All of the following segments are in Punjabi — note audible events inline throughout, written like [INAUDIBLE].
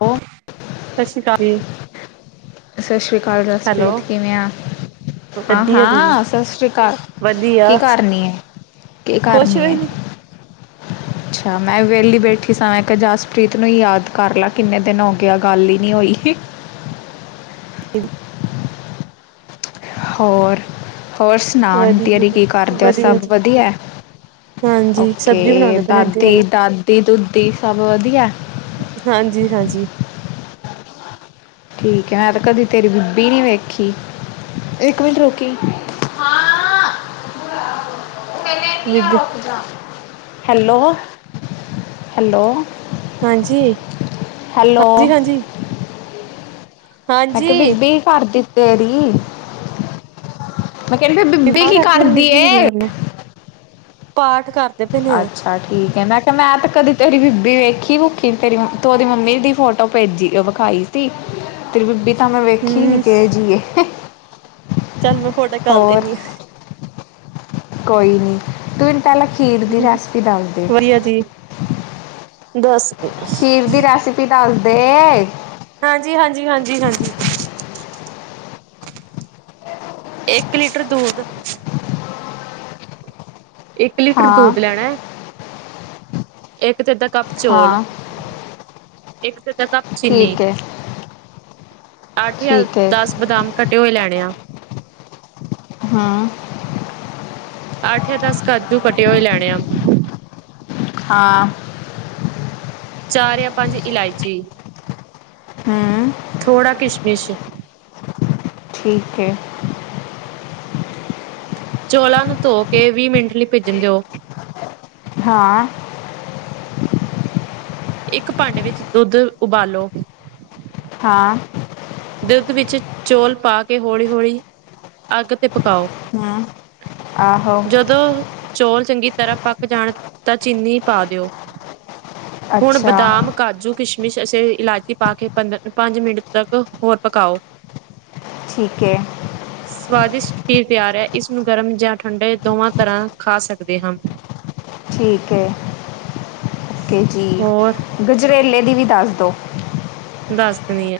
ਹੋ ਸਤਿ ਸ਼੍ਰੀ ਅਕਾਲ ਜੀ ਸਤਿ ਸ਼੍ਰੀ ਅਕਾਲ ਹੈਲੋ ਜਸਪ੍ਰੀਤ ਕਿਵੇਂ ਆ ਹਾਂ ਵਧੀਆ ਜੀ ਹਾਂ ਸਤਿ ਸ੍ਰੀ ਅਕਾਲ ਵਧੀਆ ਕੀ ਕਰਨੀ ਹੈ ਕੀ ਖੁਸ਼ ਕਰਨੀ ਹੋਏ ਹੈ ਨੀ ਅੱਛਾ ਮੈਂ ਵਿਹਲੀ ਬੈਠੀ ਸਾਂ ਮੈਂ ਇੱਕ ਜਸਪ੍ਰੀਤ ਨੂੰ ਹੀ ਯਾਦ ਕਰ ਲਾ ਕਿੰਨੇ ਦਿਨ ਹੋ ਗਿਆ ਗੱਲ ਹੀ ਨਹੀਂ ਹੋਈ ਸੀ ਕਿ ਹੋਰ ਹੋਰ ਸੁਣਾਉਣ ਵਧੀਆ ਤੇਰੀ ਕੀ ਕਰਦ ਹੋ ਸਭ ਵਧੀਆ ਹਾਂਜੀ ਸਬਜ਼ੀ ਓਕੇ ਬਣਾਉਂਦੇ ਪਏ ਨੇ ਆਂਟੀ ਦਾਦੀ ਹਰੀ ਦਾਦੀ ਦੂਦੀ ਸਭ ਵਧੀਆ ਹਾਂਜੀ ਹਾਂਜੀ ਠੀਕ ਹੈ ਮੈਂ ਤੇ ਕਦੀ ਤੇਰੀ ਬੀਬੀ ਨੀ ਵੇਖੀ ਇੱਕ ਮਿੰਟ ਰੋਕੀ ਬੀਬੀ ਹੈਲੋ ਹੈਲੋ ਹਾਂਜੀ ਹੈਲੋ ਹਾਂਜੀ ਹਾਂਜੀ ਮੈਂ ਕਿਹਾ ਹਾਂਜੀ ਬੀਬੀ ਕਰ ਦਿੱ ਤੇਰੀ ਮੈਂ ਕਹਿੰਦੀ ਫਿਰ ਬੀਬੀ ਪਾਠ ਕੀ ਕਰਦੇ ਨੇ ਕਰਦੀ ਬੀਬੀ ਨੇ ਕੀ ਏ ਕਰਨਾ ਪਾਠ ਕਰਦੇ ਪਏ ਨੇ ਅੱਛਾ ਠੀਕ ਹੈ ਮੈਂ ਮੈਂ ਤੇ ਕਦੀ ਤੇਰੀ ਬੀਬੀ ਵੇਖੀ ਭੁਖੀ ਤੇਰੀ ਤੂੰਰੀ ਮੰਮੀ ਦੀ ਫੋਟੋ ਭੇਜੀ ਵਿਖਾਈ ਸੀ ਤੇਰੀ ਬੀਬੀ ਤਾਂ ਮੈਂ ਵੇਖੀ ਹੂੰ ਨੀ ਕਿ ਜੀਏ ਚੱਲ ਮੈਂ ਫੋਟੋ ਖ ਦਿੰਦੀ ਹਾਂ ਕੋਈ ਨਹੀਂ ਤੂੰਨੂੰ ਪਹਿਲਾਂ ਖੀਰ ਦੀ ਰੈਸਪੀ ਦੱਸਦੇ ੀ ਜੀ ਦਸ ਖੀਰ ਦੀ ਰੈਸਿਪੀ ਦੱਸ ਦੇ ਹਾਂਜੀ ਹਾਂਜੀ ਹਾਂਜੀ ਹਾਂਜੀ ਇੱਕ ਲੀਟਰ ਦੂਧ ਇੱਕ ਲੀਟਰ ਹਾਂ ਦੁੱਧ ਲੈਣਾ ਇੱਕ ਅਦਾ ਕੱਪ ਚੌਲ ਹਾਂ ਇੱਕ ਅਦਾ ਕੱਪ ਚੀਨੀ ਠੀਕ ਹੈ ਅੱਠ ਹਜ਼ਾਰ ਦਸ ਬਦਾਮ ਕਟੇ ਹੋਏ ਲੈਣੇ ਆ ਹਾਂ ਅੱਠ ਜਾਂ ਦਸ ਕਾਜੂ ਕਟੇ ਹੋਏ ਲੈਣੇ ਆ ਹਾਂ ਚਾਰ ਜਾਂ ਪੰਜ ਇਲਾਇਚੀ ਹਮ ਥੋੜਾ ਕਿਸ਼ਮਿਸ਼, ਠੀਕ ਹੈ ਚੋਲਾਂ ਨੂੰ ਧੋ ਕੇ ਵੀਹ ਮਿੰਟ ਲਈ ਭਿੱਜਣ ਦਿਓ ਹਾਂ ਇੱਕ ਭਾਂਡੇ ਵਿੱਚ ਦੁੱਧ ਉਬਾਲੋ ਹਾਂ ਦੁੱਧ ਵਿੱਚ ਚੌਲ ਪਾ ਕੇ ਹੌਲੀ ਹੌਲੀ ਅੱਗ ਤੇ ਪਕਾਓ ਹੂੰ ਆਹੋ ਜਦੋਂ ਚੌਲ ਚੰਗੀ ਤਰ੍ਹਾਂ ਪੱਕ ਜਾਣ ਤਾਂ ਚੀਨੀ ਪਾ ਦਿਓ ਹੁਣ ਅੱਛਾ ਬਦਾਮ ਕਾਜੂ ਕਿਸ਼ਮਿਸ਼ ਅਸੀਂ ਇਲਾਇਚੀ ਪਾ ਕੇ ਪੰਦਰ ਪੰਜ ਮਿੰਟ ਤੱਕ ਹੋਰ ਪਕਾਓ ਠੀਕ ਹੈ ਹਾਂ ਸਵਾਦਿਸ਼ਟ ਖੀਰ ਤਿਆਰ ਹੈ ਇਸ ਨੂੰ ਗਰਮ ਜਾਂ ਠੰਡੇ ਦੋਵਾਂ ਤਰ੍ਹਾਂ ਖਾ ਸਕਦੇ ਹਾਂ, ਠੀਕ ਹੈ ਓਕੇ ਜੀ ਹੋਰ ਗਜਰੇਲੇ ਦੀ ਵੀ ਦੱਸ ਦਿਉ, ਦੱਸ ਦੇਣੀ ਆ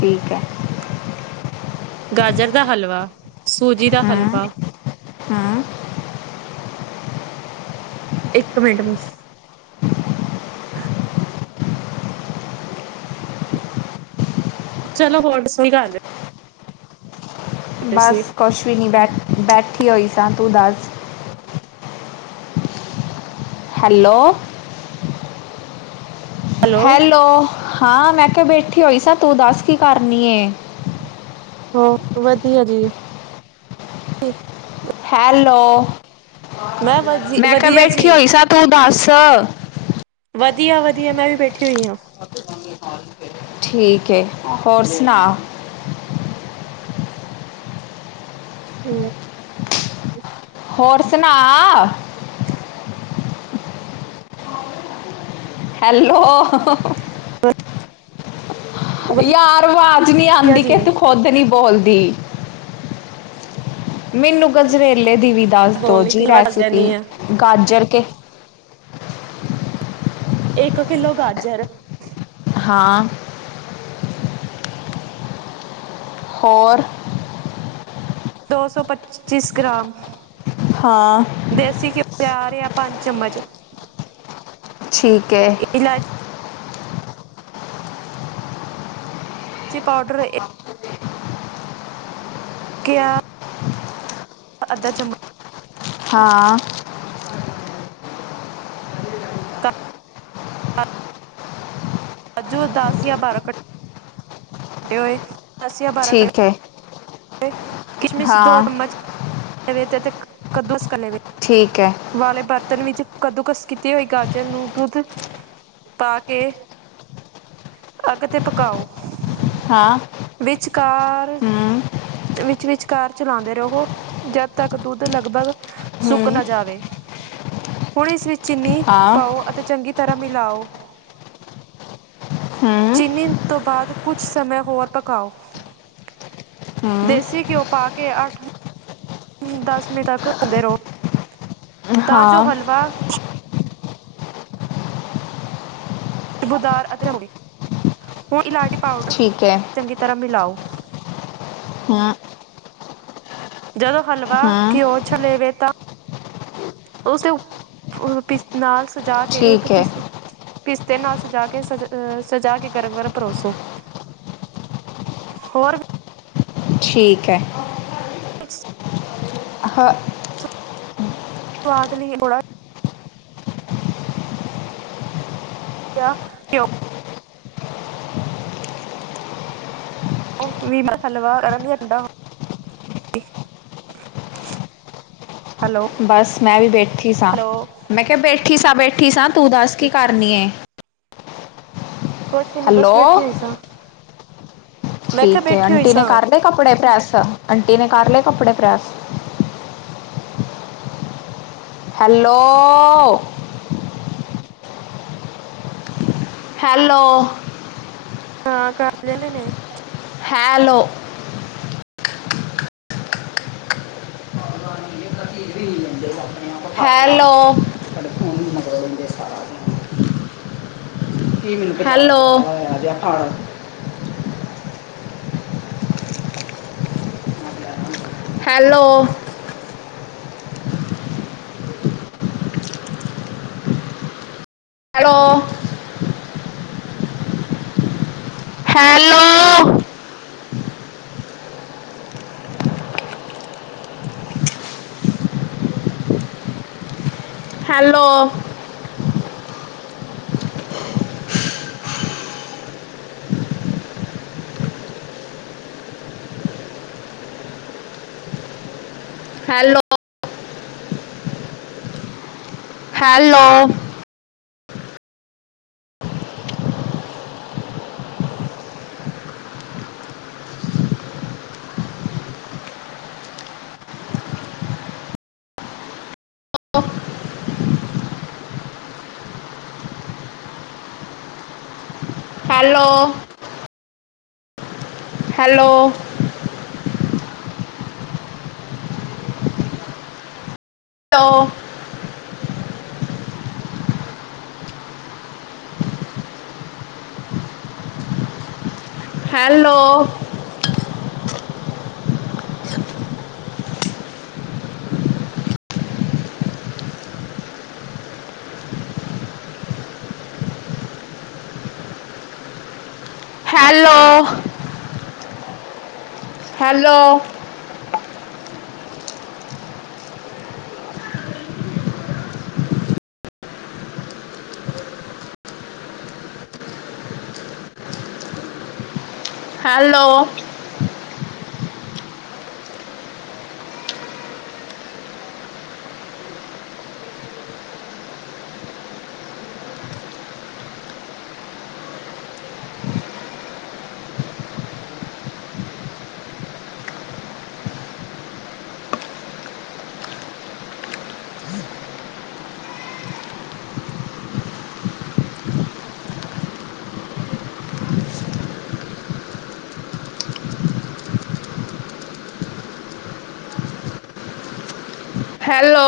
ਠੀਕ ਹੈ। ਗਾਜਰ ਦਾ ਹਲਵਾ, ਸੂਜੀ ਦਾ ਹਲਵਾ ਹੈਂ। ਇੱਕ ਮਿੰਟ ਚਲੋ ਬੋਟ ਸਹੀ ਗੱਲ ਪਏ ਸੀ ਬਸ ਕੁਛ ਵੀ ਨਹੀਂ ਬੈਠ ਬੈਠੀ ਹੋਈ ਸਾਂ ਤੂੰ ਦੱਸ ਹੈਲੋ ਹੈਲੋ ਹਾਂ ਮੈਂ ਕਿਹਾ ਬੈਠੀ ਹੋਈ ਸ ਤੂੰ ਦੱਸ ਕੀ ਕਰਨੀ ਹੋ ਵਧੀਆ ਜੀ ਹੈਲੋ ਮੈਂ ਵ ਮੈਂ ਕਿਹਾ ਵਧੀਆ ਜੀ ਬੈਠੀ ਹੋਈ ਸਾਂ ਤੂੰ ਦੱਸ, ਵਧੀਆ ਵਧੀਆ ਮੈਂ ਵੀ ਬੈਠੀ ਹੋਈ ਹਾਂ। ਠੀਕ ਹੈ ਹੋਰ ਸੁਣਾ ਹਮ ਹੋਰ ਸੁਣਾ ਹੈਲੋ ਯਾਰ ਅਵਾਜ਼ ਨਹੀਂ ਵਧੀਆ ਆਉਂਦੀ ਜੀ ਕਿ ਤੂੰ ਖੁੱਦ ਨੀ ਬੋਲਦੀ, ਮੈਨੂੰ ਗਜਰੇਲੇ ਦੀ ਵੀ ਦੱਸ ਦਿਉ ਬੋਲਣੀ ਜੀ ਪਿਲਵਾ ਦੱਸ ਰੈਸਿਪੀ ਦਿੰਦੀ ਆ ਗਾਜਰ ਕੇ ਇੱਕ ਕਿਲੋ ਗਾਜਰ ਹਾਂ ਹੋਰ ਦੋ ਸੌ ਪੱਚੀਸ ਗ੍ਰਾਮ ਹਾਂ ਦੇਸੀ ਘਿਓ ਚਾਰ ਜਾਂ ਪੰਜ ਚਮਚ ਠੀਕ ਹੈ [INAUDIBLE] ਚੀ ਪਾਊਡਰ ਇੱਕ [INAUDIBLE] ਕਿਆ ਅੱਧਾ ਚਮਚ ਹਾਂ ਰਾਜੂ ਦਸ ਜਾਂ ਬਾਰਾਂ ਕਟੇ ਹੋਏ ਦਸ ਜਾਂ ਬਾਰਾਂ ਕਿਲ [UNINTELLIGIBLE] ਠੀਕ ਹੈ ਕਿਸ਼ਮਿਸ਼ ਦੋ ਹਾਂ ਚਮਚ ਲਵੇ ਅਤੇ ਕੱਦੂਸਕਾ ਲਵੇ [UNINTELLIGIBLE] ਠੀਕ ਹੈ ਵਾਲੇ ਬਰਤਨ ਵਿੱਚ ਕੱਦੂਕਸ ਕੀਤੀ ਹੋਈ ਗਾਜਰ ਨੂੰ ਦੁੱਧ ਪਾ ਕੇ ਅੱਗ ਤੇ ਪਕਾਓ ਹਾਂ ਵਿਚਕਾਰ ਹੂੰ ਵਿੱਚ ਵਿਚਕਾਰ ਚਲਾਉਂਦੇ ਰਹੋ ਜਦ ਤੱਕ ਦੁੱਧ ਲਗਭਗ ਸੁੱਕ ਹੂੰ ਨਾ ਜਾਵੇ ਹੁਣ ਇਸ ਵਿੱਚ ਚੀਨੀ ਹਾਂ ਪਾਓ ਅਤੇ ਚੰਗੀ, ਤਰ੍ਹਾਂ ਮਿਲਾਓ ਹਮ ਚੀਨੀ ਤੋਂ ਬਾਅਦ ਕੁਝ ਸਮੇਂ ਹੋਰ ਪਕਾਓ ਹੂੰ ਦੇਸੀ ਘਿਓ ਪਾ ਕੇ ਅੱਠ ਦਸ ਮਿੰਟ ਤੱਕ ਹੁੰਦੇ ਰਹੋ ਤਾਂ ਜੋ ਹਾਂ ਹਲਵਾ ਬੁਦਾਰ ਅਤੇ ਹੁਣ ਇਲਾਚ ਪਾਊਡਰ ਠੀਕ ਹੈ ਚੰਗੀ ਤਰ੍ਹਾਂ ਮਿਲਾਓ ਹ [UNINTELLIGIBLE] ਜਦੋਂ ਹਲਵਾ ਹੂੰ ਘਿਓ ਛਲੇਵੇ ਤਾਂ ਉਸਦੇ ਨਾਲ ਸਜਾ ਕੇ ਠੀਕ ਪਤੀ ਹੈ [UNINTELLIGIBLE] ਪਿਸਤੇ ਨਾਲ ਸਜਾ ਕੇ ਸਜਾ ਕੇ ਗਰਮ ਗਰਮ ਪਰੋਸੋ ਹੋਰ ਵੀ ਠੀਕ ਹੈ ਸਸ [UNINTELLIGIBLE] ਹਾਂ ਸ ਅਦ ਲਈ ਉਹ [UNINTELLIGIBLE] [INAUDIBLE] ਵੀ ਮੈਂ ਸੱਲਵਾਹ ਕਰਾਂਗੀ ਡਾ [UNINTELLIGIBLE] [INAUDIBLE] ਬਸ ਮੈਂ ਵੀ ਬੈਠੀ ਸਾਂ ਹੈਲੋ ਮੈਂ ਕਿਹਾ ਬੈਠੀ ਸਾਂ ਬੈਠੀ ਸਾਂ ਤੂੰ ਦੱਸ ਕੀ ਕੁਛ ਕਰਨੀ ਕੁਛ ਵੀ ਨੀ ਬੱਸ ਬੈਠੀ ਹੈਲੋ ਹੋਈ ਸਾਂ ਮੈਂ ਕਿਹਾ ਠੀਕ ਹੈ ਬੈਠੀ ਹੋਈ ਆਂਟੀ ਨੇ ਸਾਂ ਕਰ ਲਏ ਕੱਪੜੇ ਪ੍ਰੈਸ ਆਂਟੀ ਨੇ ਕਰ ਲਏ ਕੱਪੜੇ ਪ੍ਰੈਸ ਹੈਲੋ ਹੈਲੋ ਹਾਂ ਕਰਦੇ ਨੇ hello hello [INAUDIBLE] hello hello hello hello hello hello hello hello ਦੋ [UNINTELLIGIBLE] hello hello hello hello hello